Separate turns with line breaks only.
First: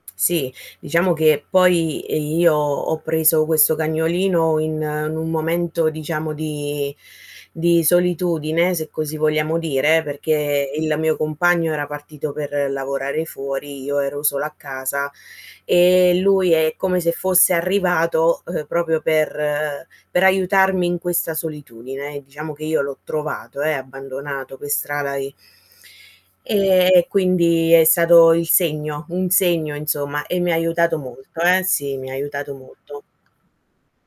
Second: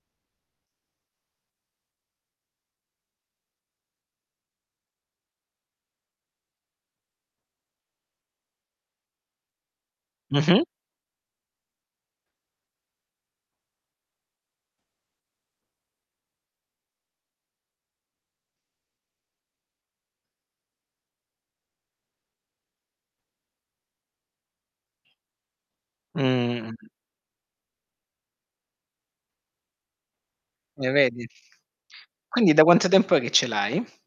Sì, diciamo che poi, ehm, io ho preso questo cagnolino in in un momento diciamo di di solitudine, se così vogliamo dire,
Mh-mh.
perché il mio compagno era partito per lavorare fuori, io ero sola a casa, ehm, lui è come se fosse arrivato, ehm, proprio, per per aiutarmi in questa solitudine. Diciamo che io l'ho trovato, eh, abbandonato per strada e
Mh.
Ehm, e quindi è stato il segno un segno insomma e mi ha
Eh
aiutato
vedi?
molto, eh, sì mi ha
Quindi
aiutato
da quanto
molto.
tempo è che ce l'hai?